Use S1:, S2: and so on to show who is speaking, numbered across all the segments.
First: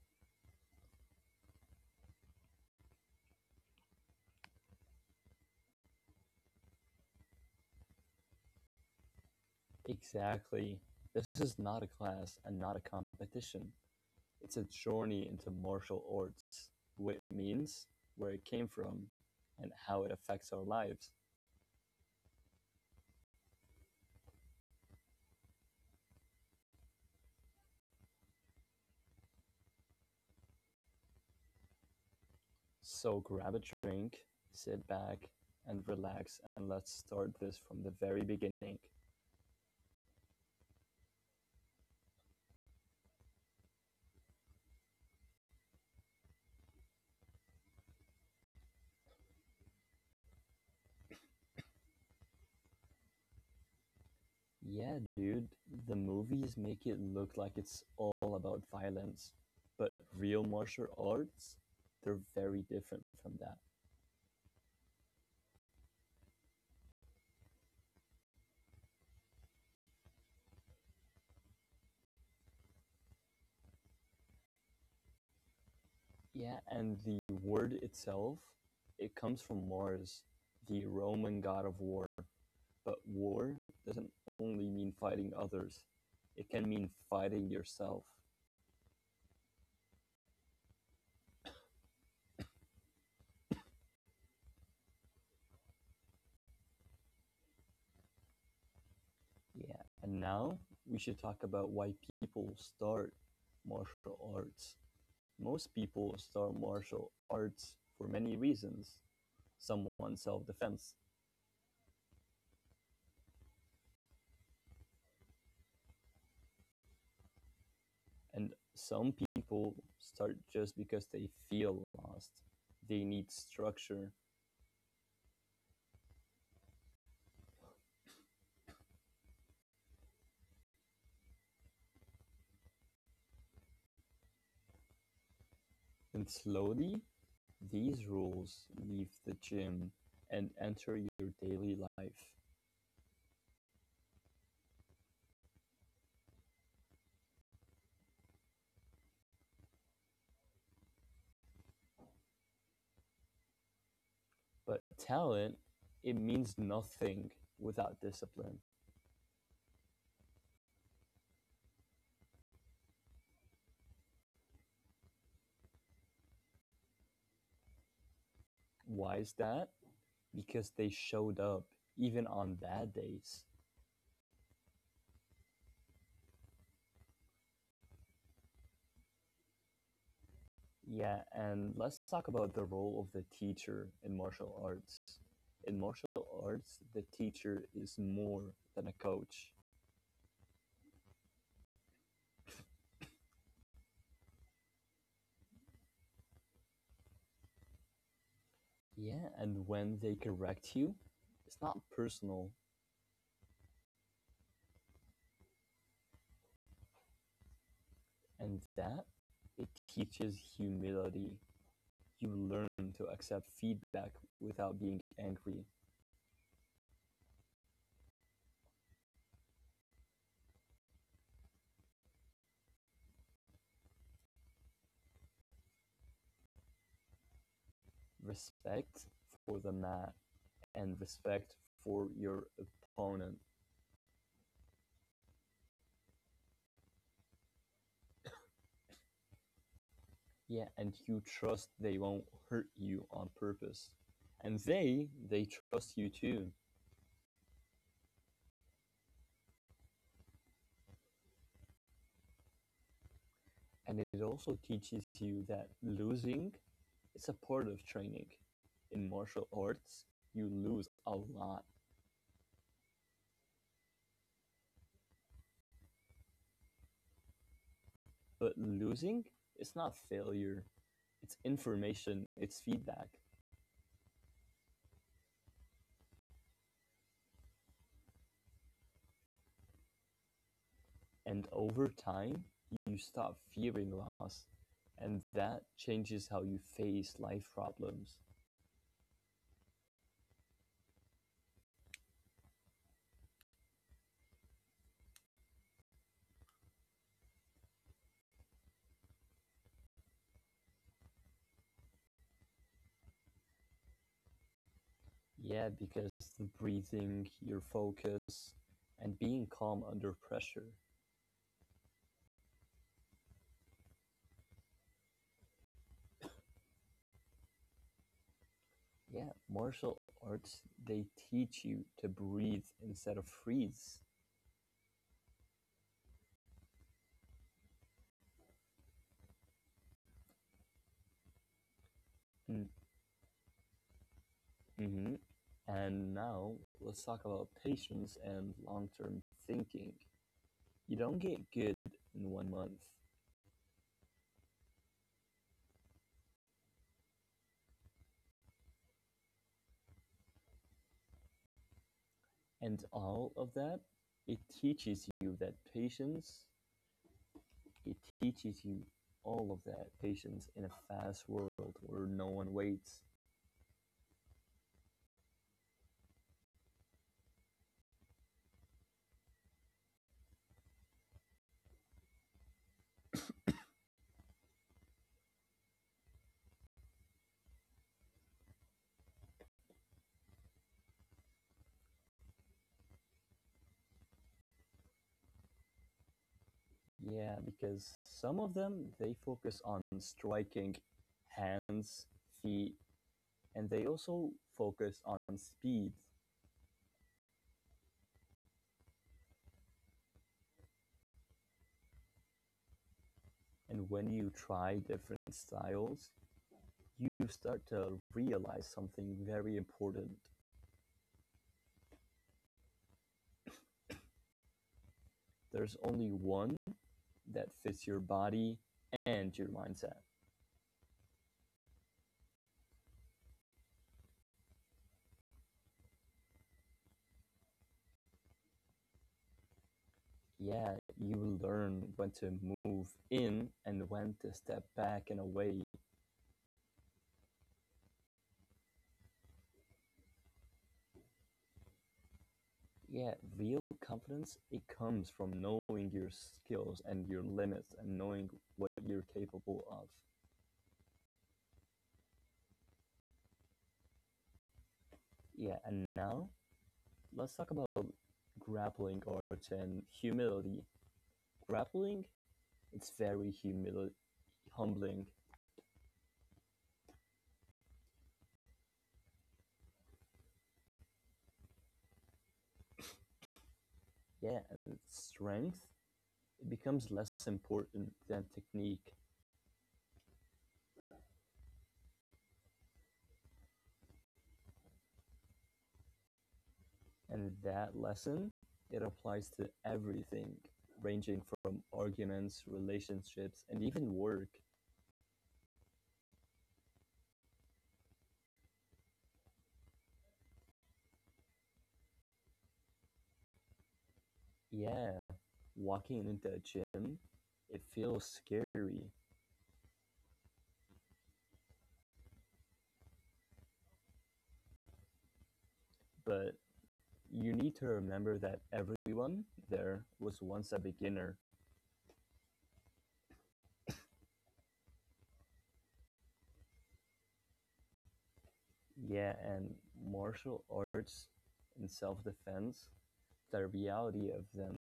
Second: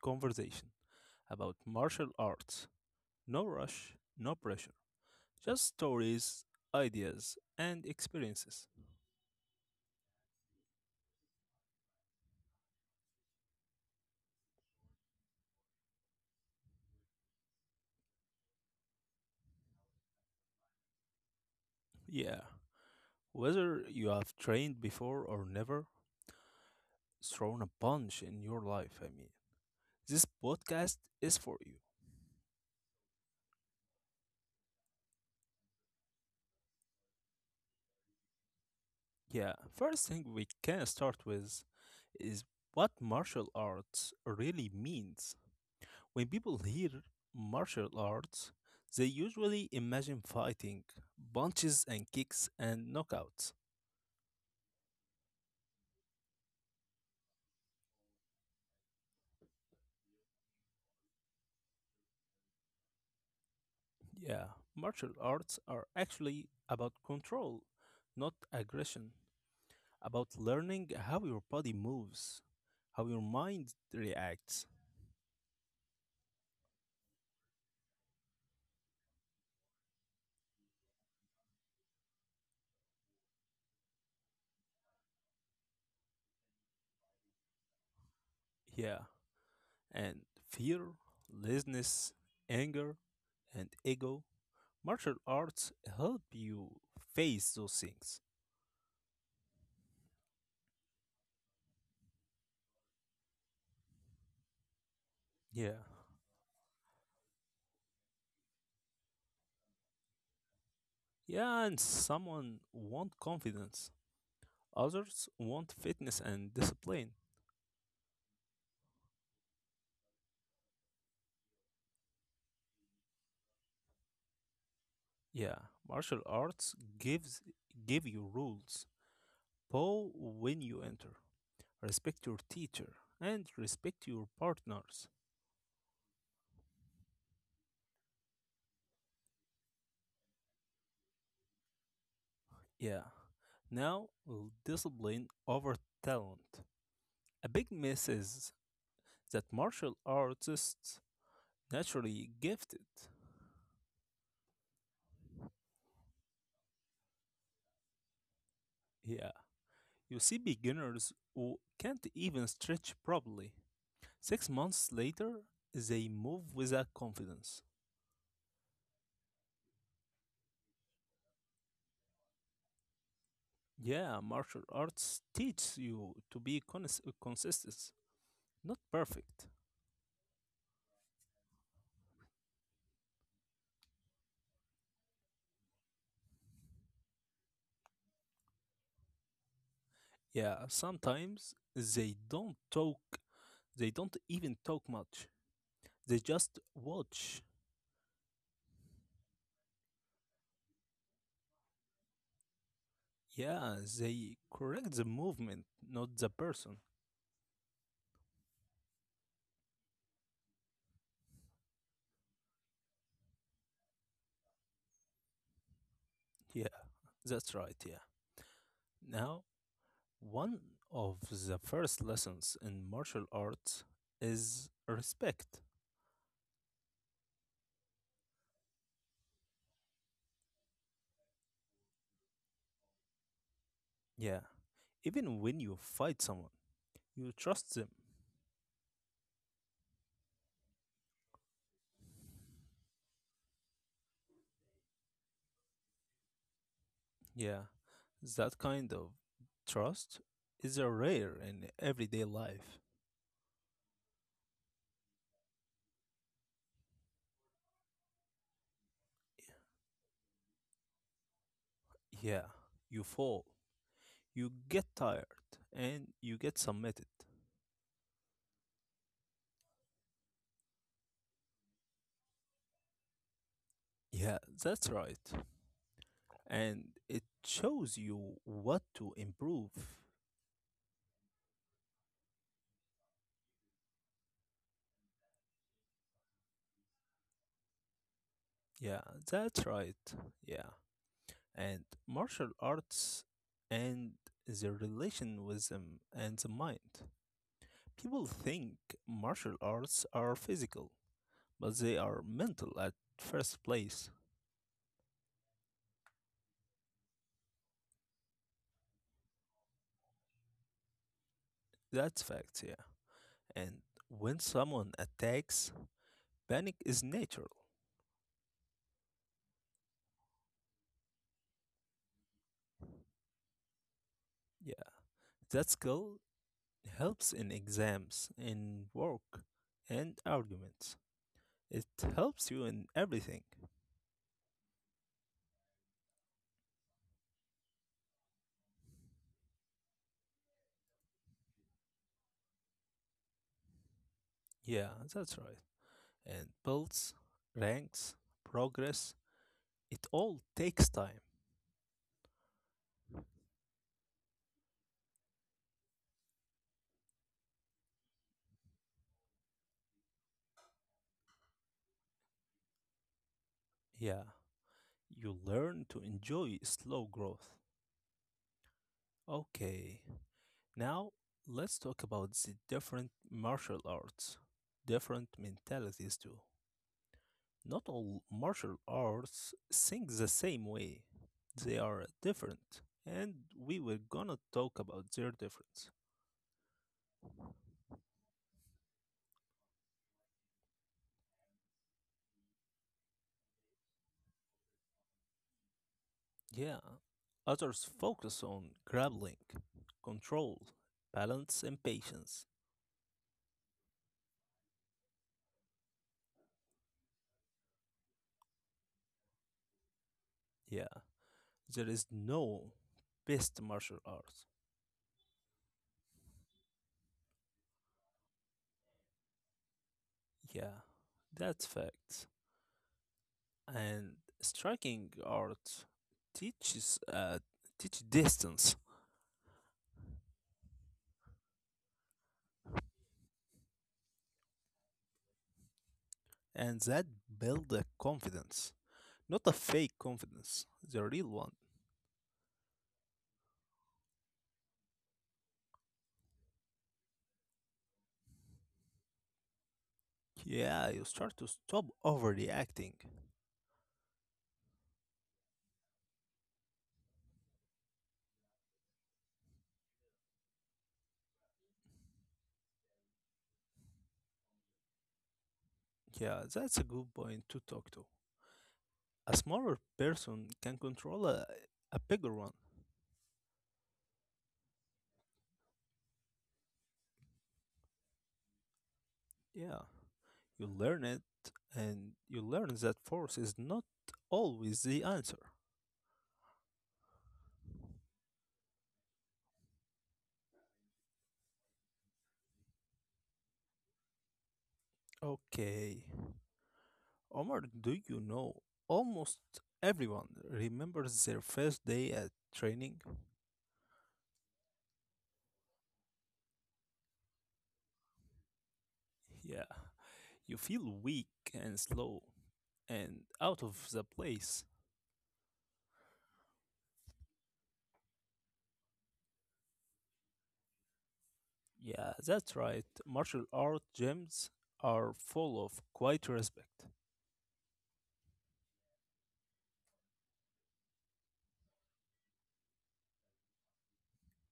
S1: conversation about martial arts. No rush, no pressure. Just stories, ideas, and experiences.
S2: Exactly. This is not a class and not a competition. It's a journey into martial arts, what it means, where it came from, and how it affects our lives.
S1: Yeah, whether you have trained before or never thrown a punch in your life, this podcast is for you.
S2: So grab a drink, sit back, and relax, and let's start this from the very beginning.
S1: Yeah, first thing we can start with is what martial arts really means. When people hear martial arts, they usually imagine fighting, punches and kicks and knockouts.
S2: Yeah, dude, the movies make it look like it's all about violence, but real martial arts, they're very different from that.
S1: Yeah, martial arts are actually about control, not aggression, about learning how your body moves, how your mind reacts.
S2: Yeah, and the word itself, it comes from Mars, the Roman god of war. But war doesn't only mean fighting others, it can mean fighting yourself.
S1: Yeah, and fear, laziness, anger, and ego. Martial arts help you face those things.
S2: Yeah, and now we should talk about why people start martial arts. Most
S1: Yeah.
S2: people start martial arts for many reasons. Some want self defense,
S1: Yeah, and someone want confidence, others want fitness and discipline.
S2: and some people start just because they feel lost. They need structure,
S1: Yeah, martial arts give you rules. Bow when you enter. Respect your teacher and respect your partners.
S2: and slowly these rules leave the gym and enter your daily life.
S1: Yeah. Now, discipline over talent. A big miss is that martial artists naturally gifted.
S2: But talent, it means nothing without discipline.
S1: Yeah. You see beginners who can't even stretch properly. 6 months later, they move with a confidence.
S2: Why is that? Because they showed up even on bad days.
S1: Yeah, martial arts teaches you to be consistent, not perfect.
S2: Yeah, and let's talk about the role of the teacher in martial arts. In martial arts, the teacher is more than a coach.
S1: Yeah, sometimes they don't talk, they don't even talk much. They just watch.
S2: Yeah, and when they correct you, it's not personal,
S1: Yeah, they correct the movement, not the person.
S2: and that it teaches humility. You learn to accept feedback without being angry,
S1: Yeah, that's right, yeah. Now, one of the first lessons in martial arts is respect.
S2: respect for the man, and respect for your opponent.
S1: Yeah. Even when you fight someone, you trust them.
S2: Yeah, and you trust they won't hurt you on purpose. And they trust you too.
S1: Yeah. That kind of trust is a rare in everyday life.
S2: And it also teaches you that losing is a part of training. In martial arts, you lose a lot,
S1: Yeah. You fall, you get tired, and you get submitted.
S2: but losing is not failure. It's information, it's feedback.
S1: Yeah, that's right. And it shows you what to improve.
S2: And over time, you stop fearing loss, and that changes how you face life problems.
S1: Yeah, that's right. Yeah. And martial arts and the relation with them and the mind. People think martial arts are physical, but they are mental at first place.
S2: Yeah, because the breathing, your focus, and being calm under pressure.
S1: That's facts, yeah. And when someone attacks, panic is natural.
S2: Yeah, martial arts, they teach you to breathe instead of freeze.
S1: Yeah. That skill helps in exams, in work, and arguments. It helps you
S2: Mm.
S1: in everything.
S2: Mm-hmm. And now let's talk about patience and long term thinking. You don't get good in one month.
S1: Yeah, that's right. And builds, ranks, progress. It all takes time.
S2: And all of that, it teaches you that patience, it teaches you all of that patience in a fast world where no one waits.
S1: Yeah. You learn to enjoy slow growth. Okay, now, let's talk about the different martial arts, different mentalities too. Not all martial arts think the same way. They are different, and we were gonna talk about their difference.
S2: Yeah, because some of them, they focus on striking hands, feet, and they also focus on speed.
S1: Yeah, others focus on grappling, control, balance, and patience.
S2: And when you try different styles, you start to realize something very important.
S1: Yeah, there is no best martial art.
S2: There's only one that fits your body and your mindset.
S1: Yeah, that's fact. And striking art teaches teach distance,
S2: Yeah, you will learn when to move in and when to step back and away.
S1: and that build a confidence, not a fake confidence, the real one.
S2: Yeah, real confidence, it comes from knowing your skills and your limits and knowing what you're capable of.
S1: Yeah, you start to stop overreacting.
S2: Yeah, and now let's talk about grappling arts and humility. Grappling, it's very humbling.
S1: Yeah, that's a good point to talk to. A smaller person can control a bigger one.
S2: Yeah, and strength, it becomes less important than technique.
S1: Yeah, you learn it, and you learn that force is not always the answer.
S2: And that lesson, it applies to everything, ranging from arguments, relationships, and even work.
S1: Okay, Omar, do you know almost everyone remembers their first day at training?
S2: Yeah, walking into a gym, it feels scary,
S1: Yeah, you feel weak and slow and out of the place.
S2: but you need to remember that everyone there was once a beginner.
S1: Yeah, that's right. Martial art gyms are full of quiet respect.
S2: Yeah, and martial arts and self defense, the reality of them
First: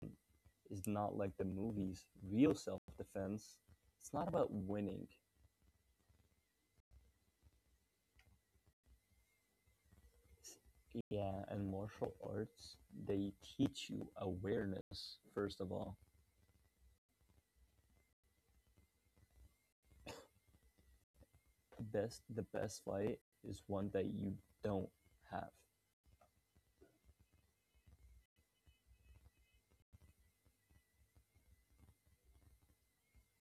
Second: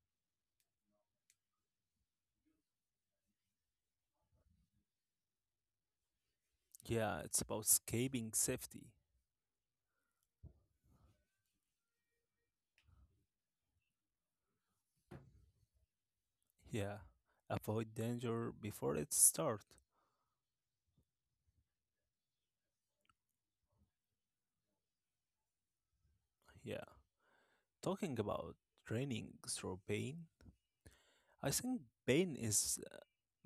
S2: is not like the movies. Real self defense, it's not about winning.
S1: Yeah, it's about escaping safety.
S2: Yeah, and martial arts, they teach you awareness, first of all.
S1: Yeah, avoid danger before it starts.
S2: Best the best fight is one that you don't have.
S1: Yeah, talking about training through pain, I think pain is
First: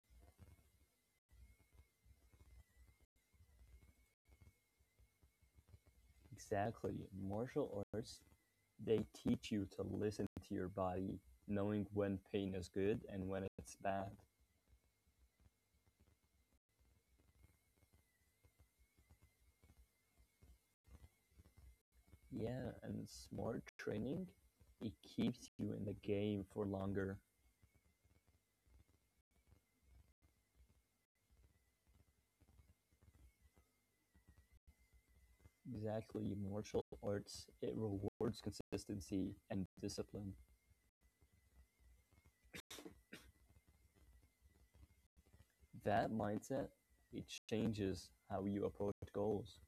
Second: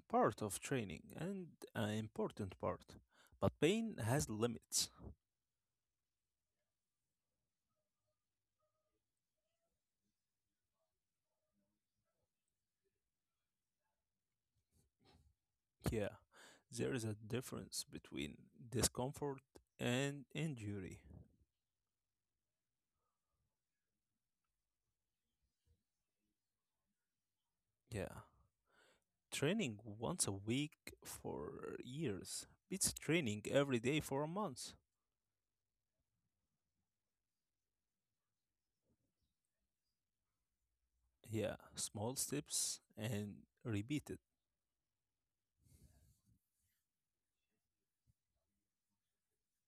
S1: part of training and an important part. But pain has limits.
S2: Exactly. Martial arts, they teach you to listen to your body, knowing when pain is good and when it's bad.
S1: Yeah, there is a difference between discomfort and injury.
S2: Yeah, and smart training, it keeps you in the game for longer.
S1: Yeah, training once a week for years beats training every day for a month.
S2: Exactly. Martial arts, it rewards consistency and discipline.
S1: Yeah, small steps and repeated.
S2: That mindset, it changes how you approach goals.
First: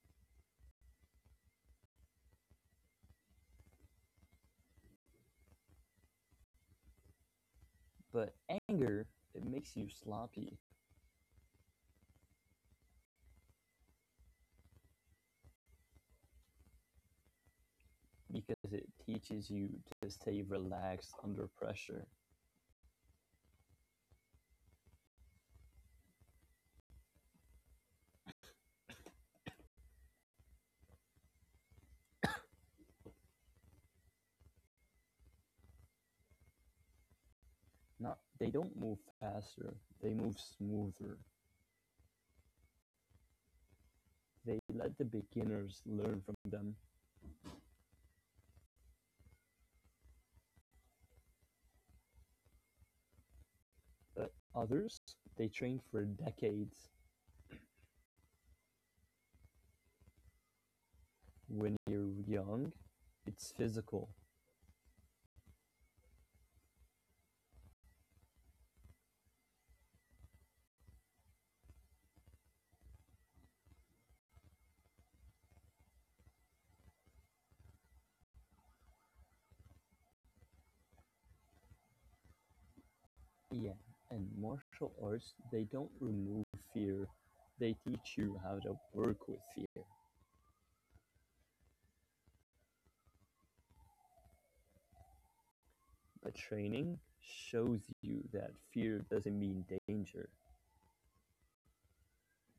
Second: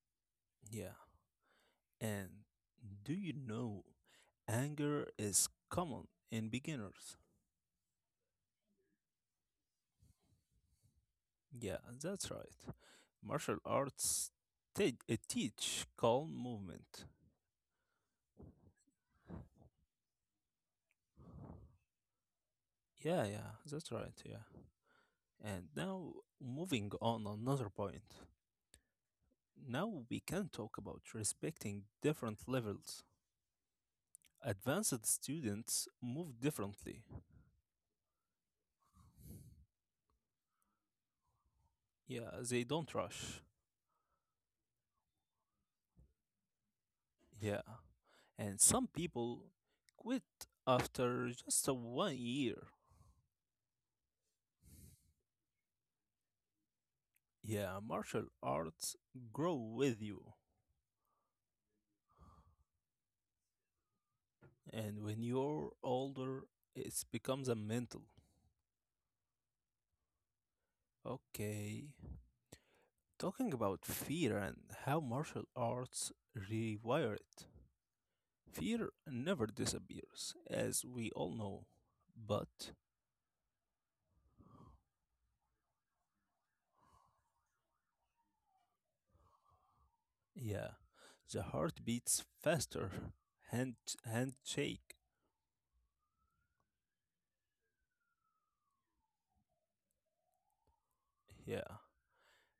S1: Yeah, and do you know anger is common in beginners?
S2: But anger, it makes you sloppy,
S1: Yeah, that's right. Martial arts teach calm movement.
S2: because it teaches you to stay relaxed under pressure.
S1: Yeah, yeah, that's right. Yeah. And now moving on another point. Now we can talk about respecting different levels. Advanced students move differently.
S2: Not, they don't move faster, they move smoother.
S1: Yeah, they don't rush.
S2: They let the beginners learn from them.
S1: Yeah. And some people quit after just a 1 year.
S2: But others, they train for decades.
S1: Yeah, martial arts grow with you.
S2: When you're young, it's physical.
S1: And when you're older, it becomes a mental. Okay, talking about fear and how martial arts rewire it. Fear never disappears, as we all know, but
S2: Yeah, and martial arts, they don't remove fear, they teach you how to work with fear.
S1: yeah, the heart beats faster, hand handshake,
S2: A training shows you that fear doesn't mean danger.
S1: yeah,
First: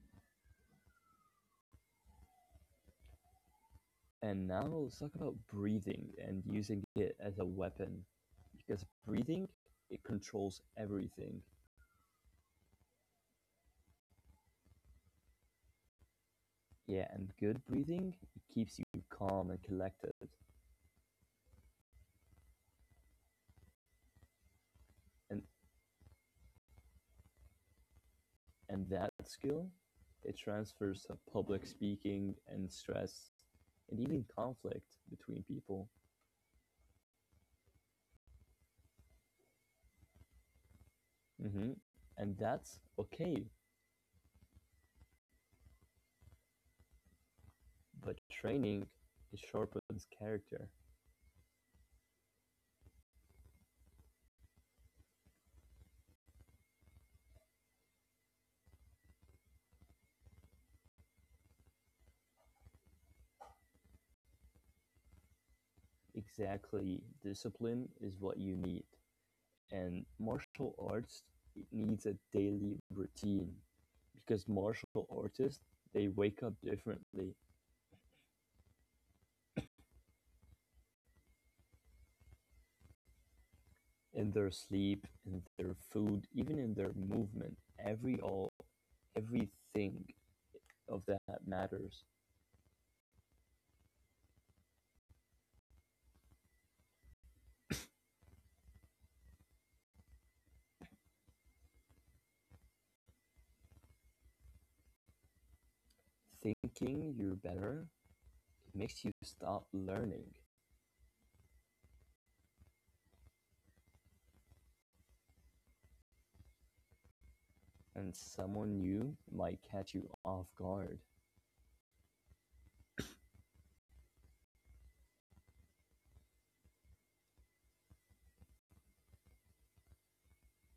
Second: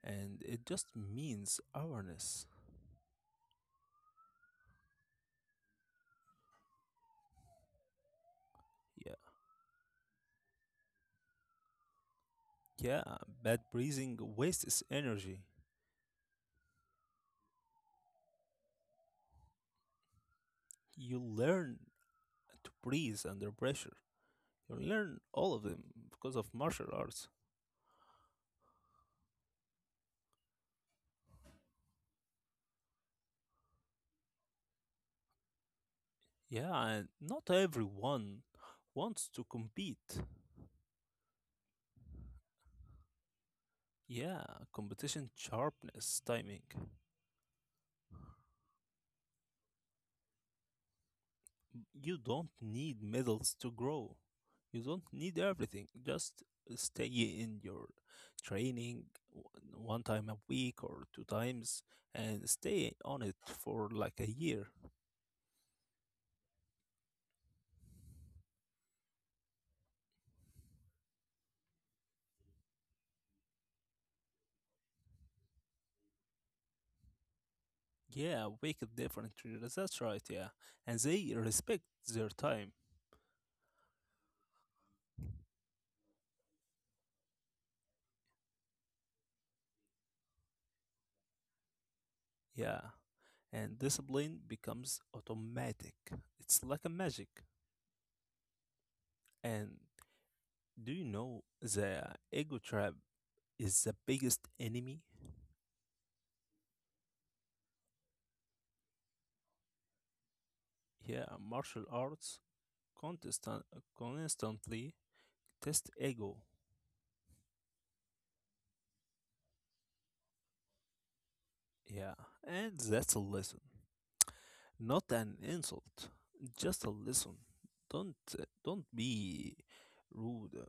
S1: and it just means awareness.
S2: And now let's talk about breathing and using it as a weapon. Because
S1: Yeah,
S2: breathing, it controls everything.
S1: yeah, bad breathing wastes energy.
S2: Yeah, and good breathing, it keeps you calm and collected.
S1: You learn to breathe under pressure. You learn
S2: And
S1: all of them because of martial arts.
S2: and that skill, it transfers to public speaking and stress and even conflict between people.
S1: Yeah, and not everyone wants to compete.
S2: Hmm. And that's okay,
S1: Yeah, competition sharpness, timing.
S2: but training, it sharpens character.
S1: You don't need medals to grow. You don't need everything. Just stay in your training w- one time a week or two times and stay on it for like a year.
S2: Exactly. Discipline is what you need. And martial arts, it needs a daily routine, because martial artists, they wake up differently
S1: Yeah, make a difference. That's right. Yeah, and they respect their time.
S2: in their sleep, in their food, even in their movement. Every all everything of that matters.
S1: Yeah, and discipline becomes automatic. It's like a magic. And do you know the ego trap is the biggest enemy?
S2: Thinking you're better, it makes you stop learning,
S1: Yeah, martial arts contestant constantly test ego.
S2: and someone new might catch you off guard.
S1: Yeah, and that's a lesson, not an insult, just a lesson. Don't be rude. Or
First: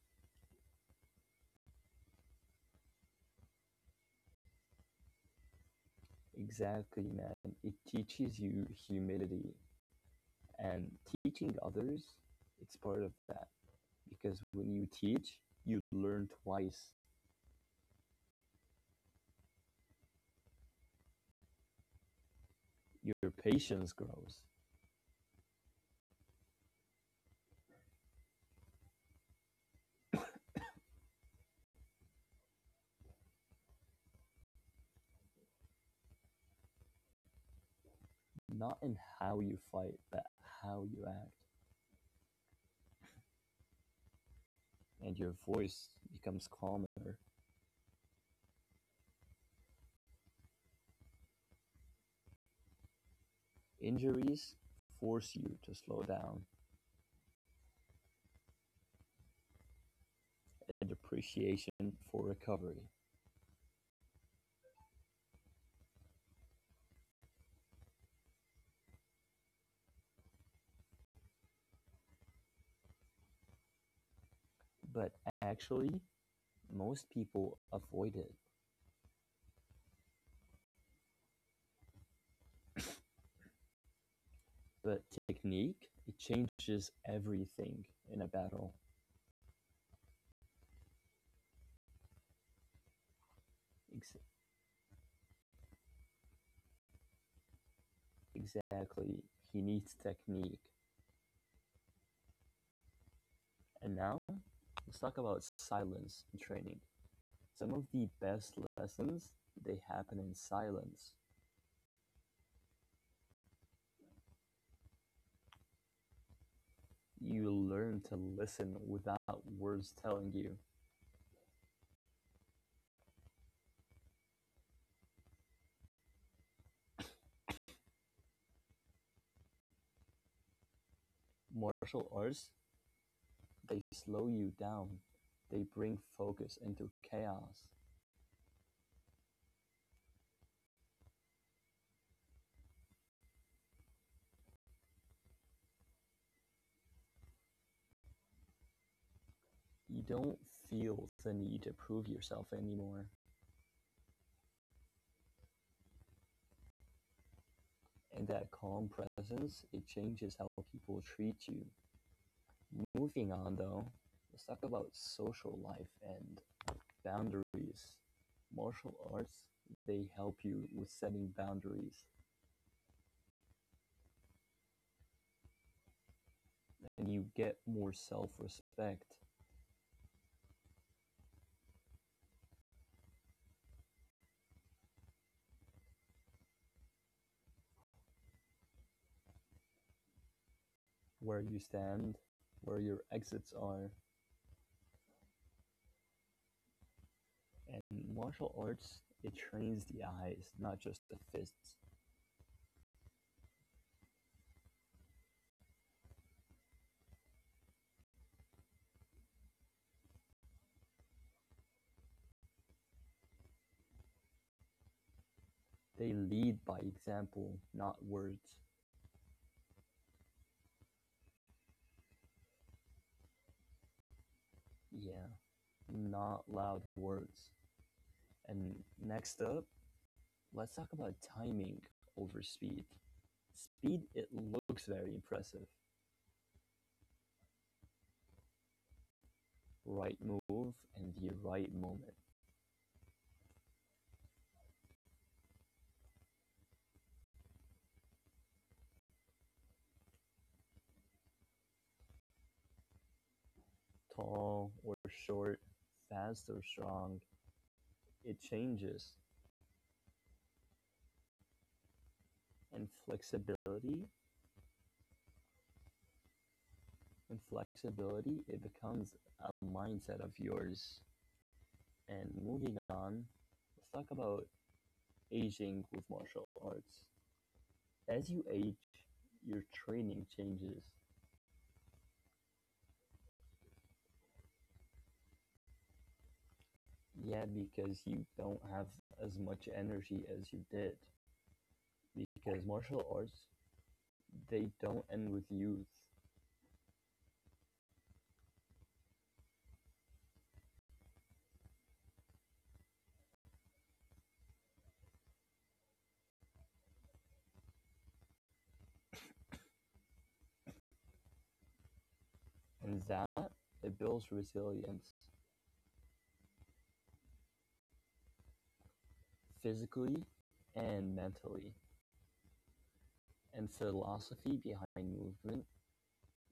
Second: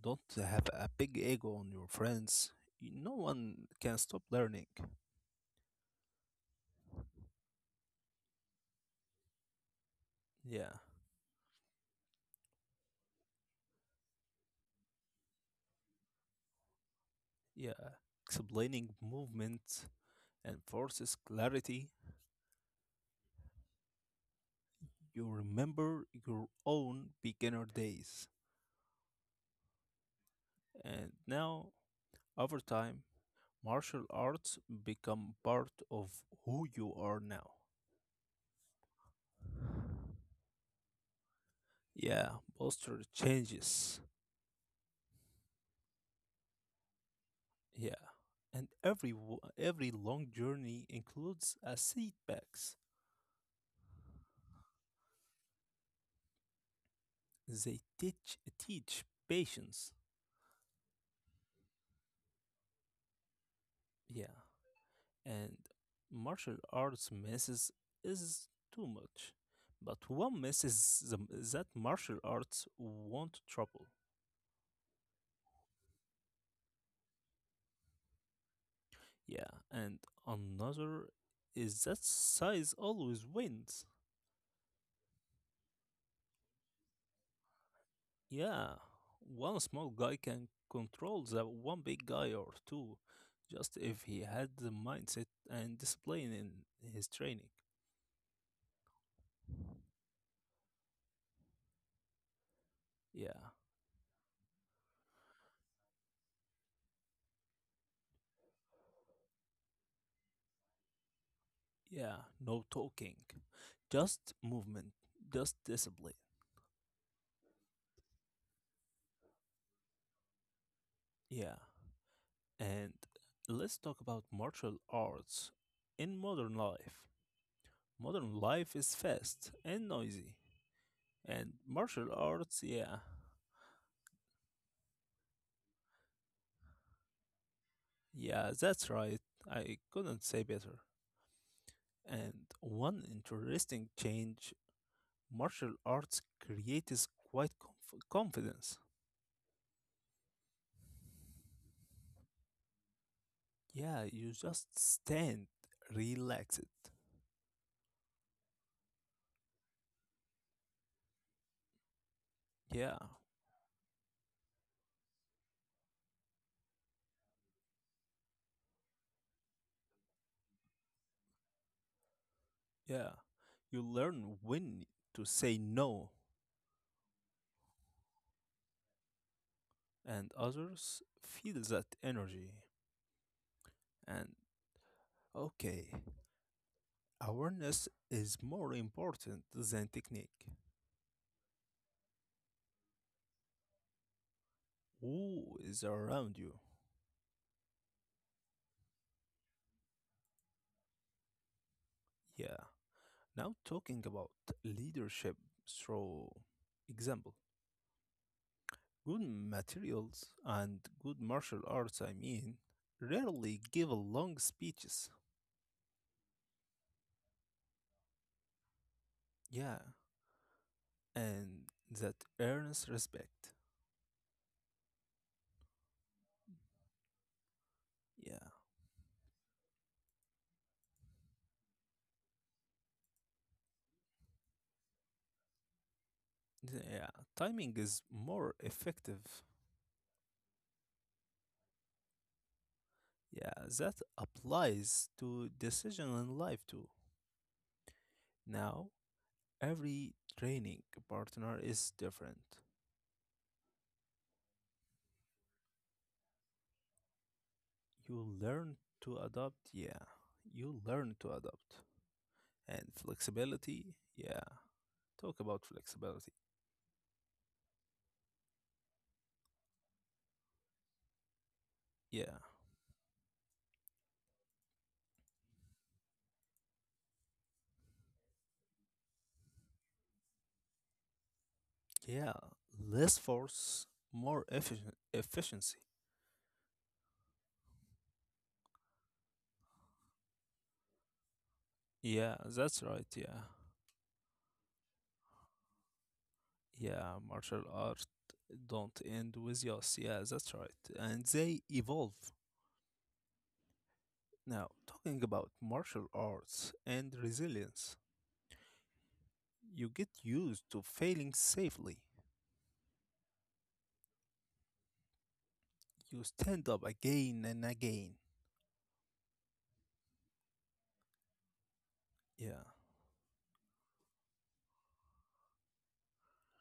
S1: don't have a big ego on your friends. No one can stop learning.
S2: Exactly, man. It teaches you humility,
S1: Yeah.
S2: and teaching others, it's part of that, because when you teach, you learn twice.
S1: Yeah, explaining movements and forces clarity.
S2: Your patience grows,
S1: You remember your own beginner days. And now, over time, martial arts become part of who you are now.
S2: not in how you fight but how you act.
S1: Yeah, posture changes.
S2: And your voice becomes calmer.
S1: Yeah. And every every long journey includes a setbacks.
S2: Injuries force you to slow down,
S1: They teach patience.
S2: and appreciation for recovery.
S1: Yeah. And martial arts misses is too much. But one misses the, that martial arts won't trouble.
S2: But actually, most people avoid it.
S1: Yeah, and another is that size always wins.
S2: But technique, it changes everything in a
S1: Yeah,
S2: battle.
S1: one small guy can control the one big guy or two, just if
S2: Ex-
S1: he had the mindset and discipline in his training.
S2: exactly. He needs technique.
S1: Yeah,
S2: And now, let's talk about silence in training. Some of the best lessons, they happen in silence.
S1: yeah, no talking, just movement, just discipline.
S2: You learn to listen without words telling you.
S1: Yeah, and let's talk about martial arts in modern life. Modern life is fast and noisy. And martial
S2: Martial
S1: arts,
S2: arts,
S1: yeah.
S2: they slow you down. They bring focus into chaos.
S1: Yeah, that's right. I couldn't say better. And one interesting change martial arts creates quite confidence.
S2: You don't feel the need to prove yourself anymore.
S1: Yeah, you just stand relaxed.
S2: And that calm presence, it changes how people treat you.
S1: Yeah,
S2: Moving on though, let's talk about social life and boundaries. Martial arts, they help you with setting boundaries,
S1: yeah. You learn when to say no,
S2: and you get more self respect.
S1: and others feel that energy. And okay, awareness is more important than technique.
S2: Where you stand, where your exits are.
S1: Who is around you?
S2: And martial arts, it trains the eyes, not just the fists.
S1: Yeah. Now, talking about leadership through example, good materials and good martial arts, rarely give long speeches.
S2: They lead by example, not words.
S1: Yeah. And that earns respect.
S2: Yeah, not loud words.
S1: Yeah.
S2: And next up, let's talk about timing over speed. Speed, it looks very impressive.
S1: Yeah. Timing is more effective.
S2: Right move and the right moment.
S1: Yeah. That applies to decision in life too. Now, every training partner is different.
S2: Tall or short, fast or strong,
S1: You
S2: it
S1: learn to
S2: changes.
S1: adapt, yeah. You learn to adapt. And
S2: And
S1: flexibility,
S2: flexibility,
S1: yeah. Talk about flexibility.
S2: it becomes a mindset of yours.
S1: Yeah.
S2: And moving on, let's talk about aging with martial arts. As you age, your training changes.
S1: Yeah. Less force, more efficient efficiency.
S2: Yeah, because you don't have as much energy as you did.
S1: Yeah,
S2: Because
S1: that's right.
S2: martial
S1: Yeah.
S2: arts, they don't end with youth.
S1: Yeah, martial art don't end with yes. Yeah, that's right. And they evolve. Now, talking about martial arts and resilience, you get used to failing safely.
S2: And that it builds resilience,
S1: You stand up again and again.
S2: physically and mentally.
S1: Yeah,
S2: And philosophy behind movement,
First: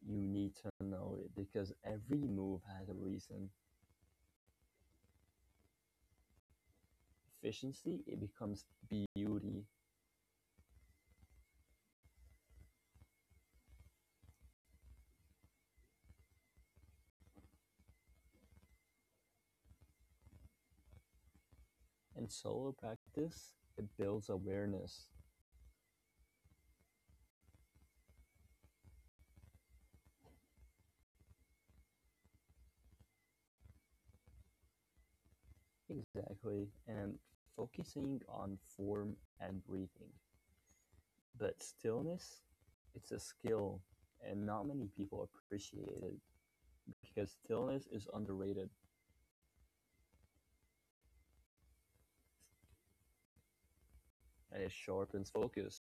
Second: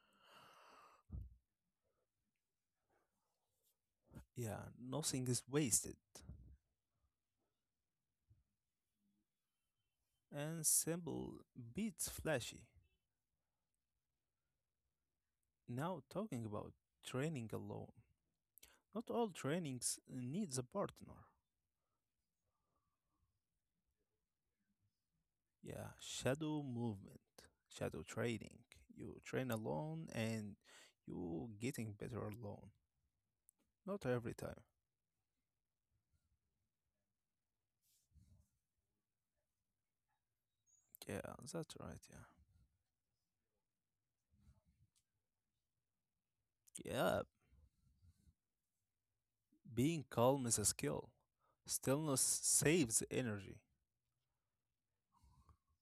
S2: you need to know it, because every move has a reason.
S1: yeah, nothing is wasted.
S2: Efficiency, it becomes beauty.
S1: And simple beats flashy. Now talking about training alone. Not all trainings needs a partner.
S2: And solo practice, it builds awareness.
S1: Yeah, shadow movement, shadow training. You train alone and you getting better alone. Not every time.
S2: Exactly. And focusing on form and breathing.
S1: Yeah,
S2: But
S1: that's right, yeah.
S2: stillness, it's a skill, and not many people appreciate it,
S1: Yeah,
S2: because stillness is underrated.
S1: being calm is a skill. Stillness saves energy.
S2: It sharpens focus.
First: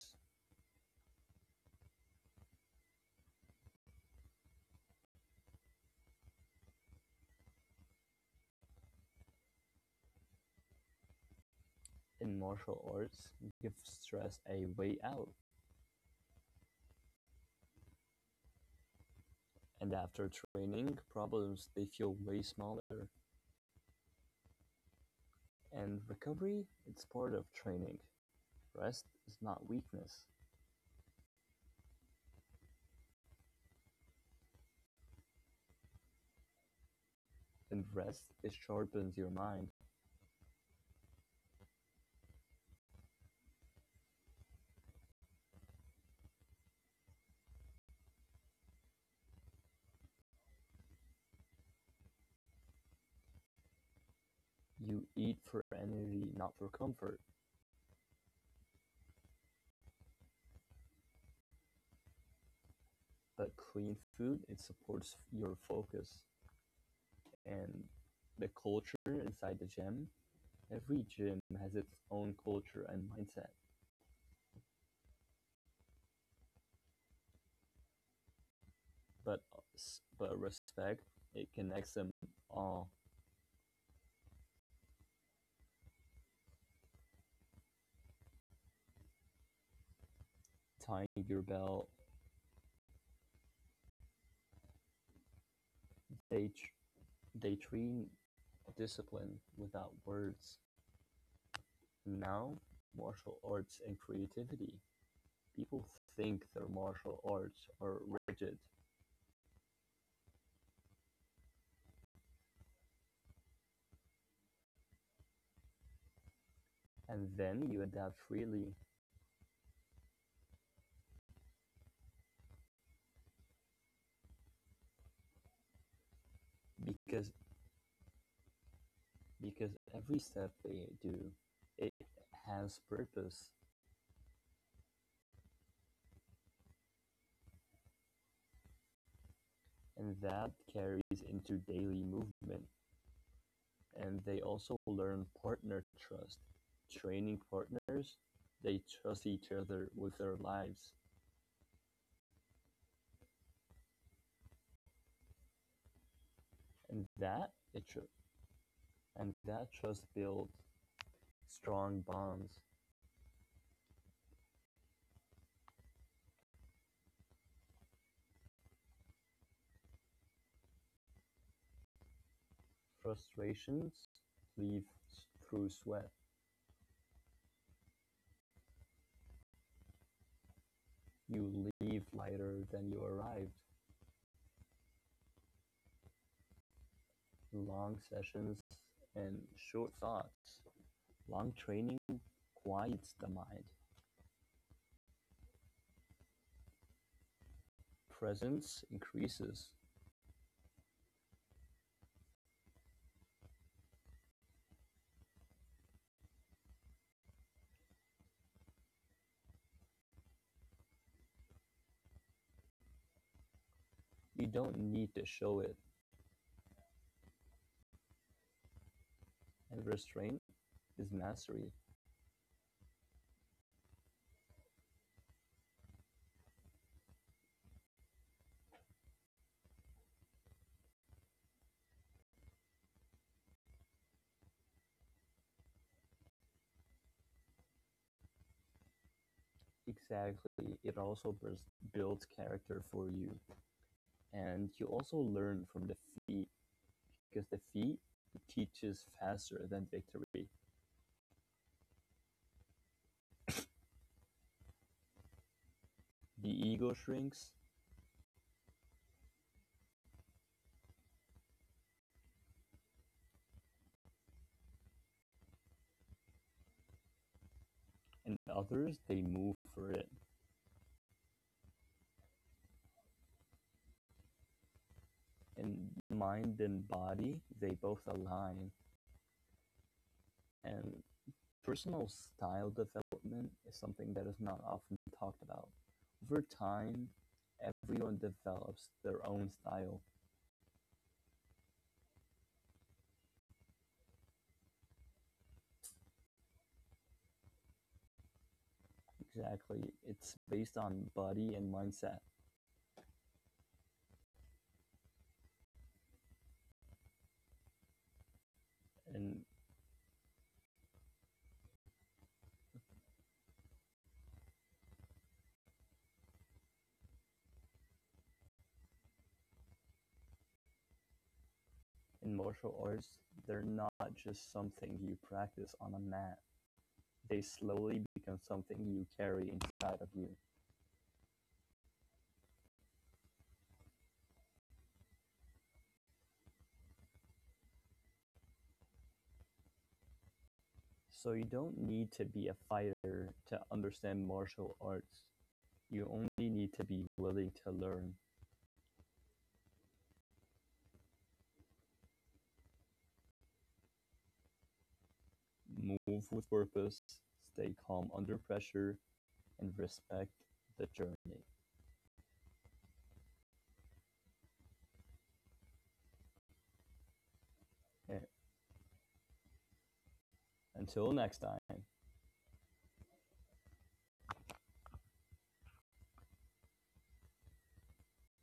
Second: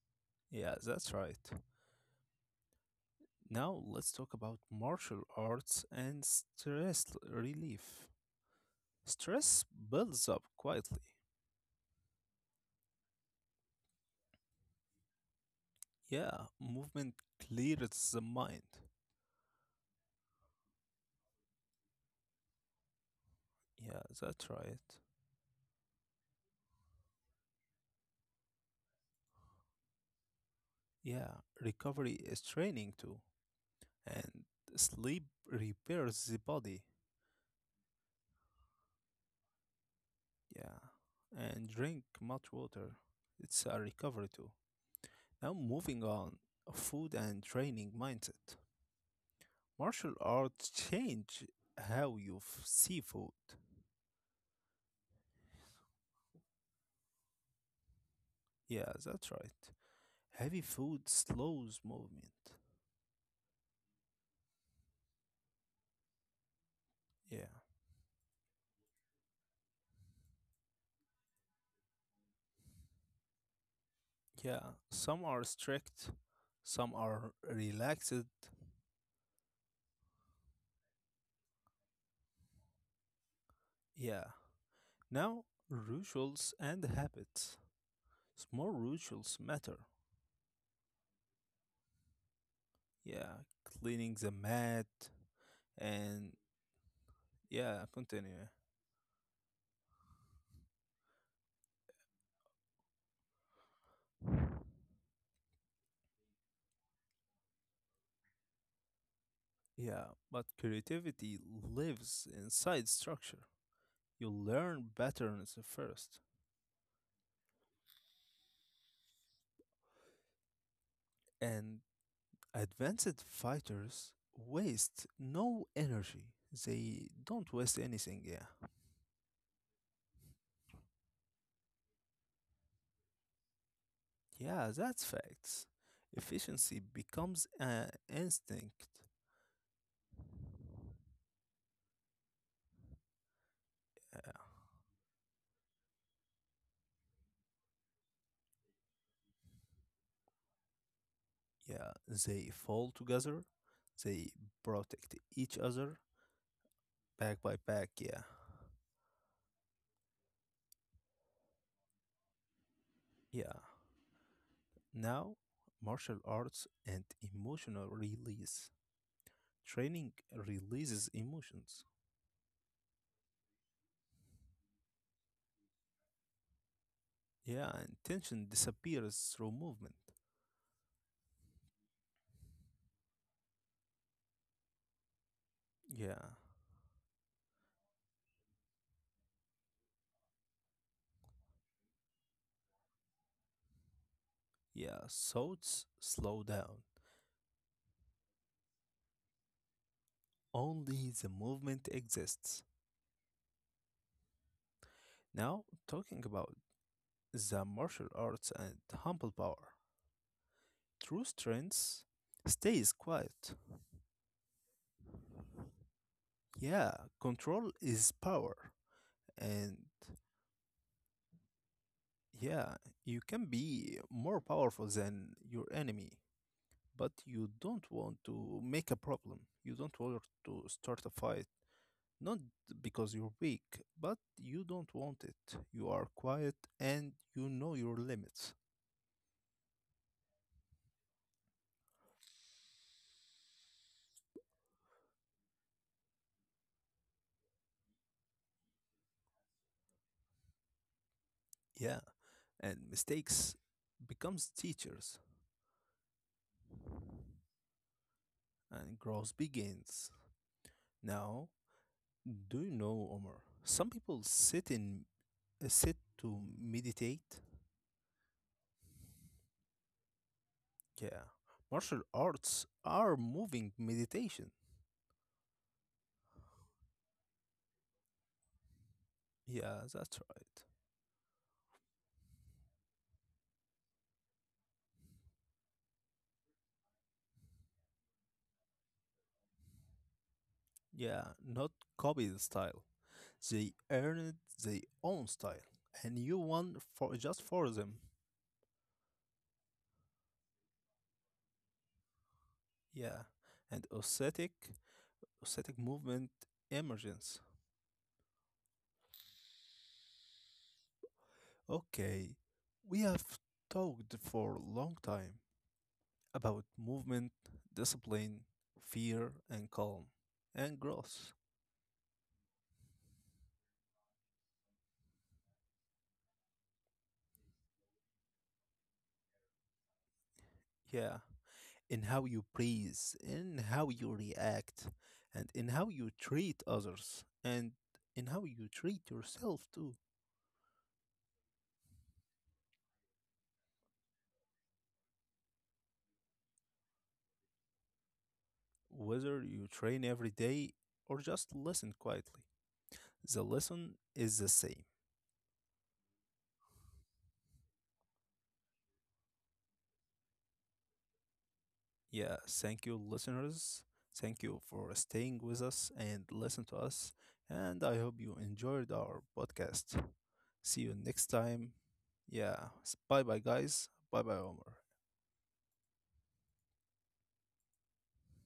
S1: Yeah, that's right. Now let's talk about martial arts and stress relief. Stress builds up quietly.
S2: In martial arts, give stress a way out,
S1: Yeah, movement clears the mind.
S2: and after training, problems they feel way smaller.
S1: Yeah, that's right.
S2: And recovery, it's part of training. Rest is not weakness,
S1: Yeah, recovery is training too. And sleep repairs the body.
S2: and rest, it sharpens your mind.
S1: Yeah, and drink much water. It's a recovery too. Now moving on, food and training mindset. Martial arts change how you see food.
S2: You eat for energy, not for comfort.
S1: Yeah, that's right. Heavy food slows movement.
S2: But clean food, it supports your focus.
S1: Yeah.
S2: And the culture inside the gym. Every gym has its own culture and mindset.
S1: Yeah. Some are strict, some are relaxed.
S2: but but respect, it connects them all,
S1: Yeah. Now, rituals and habits. Small rituals matter.
S2: tying your belt.
S1: Yeah. Cleaning the mat and
S2: They tr- they
S1: yeah,
S2: train
S1: continue.
S2: discipline without words. Now, martial arts and creativity. People think their martial arts are rigid,
S1: Yeah. But creativity lives inside structure. You learn patterns first,
S2: and then you adapt freely,
S1: and advanced fighters waste no energy. They
S2: because
S1: don't waste anything, yeah.
S2: because every step they do, it has purpose,
S1: Yeah, that's facts. Efficiency becomes an instinct.
S2: and that carries into daily movement. And they
S1: Uh,
S2: also learn partner trust, training partners. They trust each other with their lives,
S1: yeah, they fall together. They protect each other
S2: and
S1: back
S2: that
S1: by
S2: it
S1: back,
S2: tr-
S1: yeah.
S2: and that trust builds strong bonds.
S1: Yeah. Now, martial arts and emotional release. Training releases emotions.
S2: Frustrations leave through sweat.
S1: Yeah, and tension disappears through movement.
S2: You leave lighter than you arrived.
S1: Yeah.
S2: Long sessions and short thoughts. Long training quiets the mind.
S1: Yeah, thoughts slow down.
S2: Presence increases.
S1: Only the movement exists. Now, talking about the martial arts and humble power. True strength stays quiet.
S2: You don't need to show it,
S1: Yeah, control is power. And
S2: and restraint is mastery.
S1: yeah, you can be more powerful than your enemy, but you don't want to make a problem. You don't want to start a fight. Not because you're weak, but you don't want it. You are quiet and you know your limits.
S2: Exactly. It also builds character for you. And you also learn from defeat, because defeat teaches faster than victory.
S1: Yeah, and mistakes becomes teachers
S2: The ego shrinks,
S1: and growth begins. Now, do you know, Omar? Some people sit in sit to meditate.
S2: and others, they move for it.
S1: Yeah. Martial arts are moving meditation.
S2: And mind and body, they both align.
S1: Yeah, that's right.
S2: And personal style development is something that is not often talked about. Over time, everyone develops their own style.
S1: Yeah, not copy the style. They earned their own style, and you one for just for them.
S2: Exactly. It's based on body and mindset.
S1: Yeah, and Ossetic movement emergence.
S2: in
S1: Okay, we have talked for a long time about movement, discipline, fear, and calm, and growth.
S2: in martial arts, they're not just something you practice on a mat. They slowly become something you carry inside of you.
S1: Yeah, in how you breathe, in how you react, and in how you treat others, and in how you treat yourself too.
S2: So you don't need to be a fighter to understand martial arts. You only need to be willing to learn,
S1: Whether you train every day or just listen quietly. The lesson is the same.
S2: move with purpose, stay calm under pressure, and respect the journey.
S1: Yeah, thank you, listeners. Thank you for staying with us and listen to us. And I hope
S2: Eh,
S1: you enjoyed our podcast. See you
S2: Until
S1: next
S2: next
S1: time.
S2: time.
S1: Yeah, bye bye, guys. Bye bye, Omar.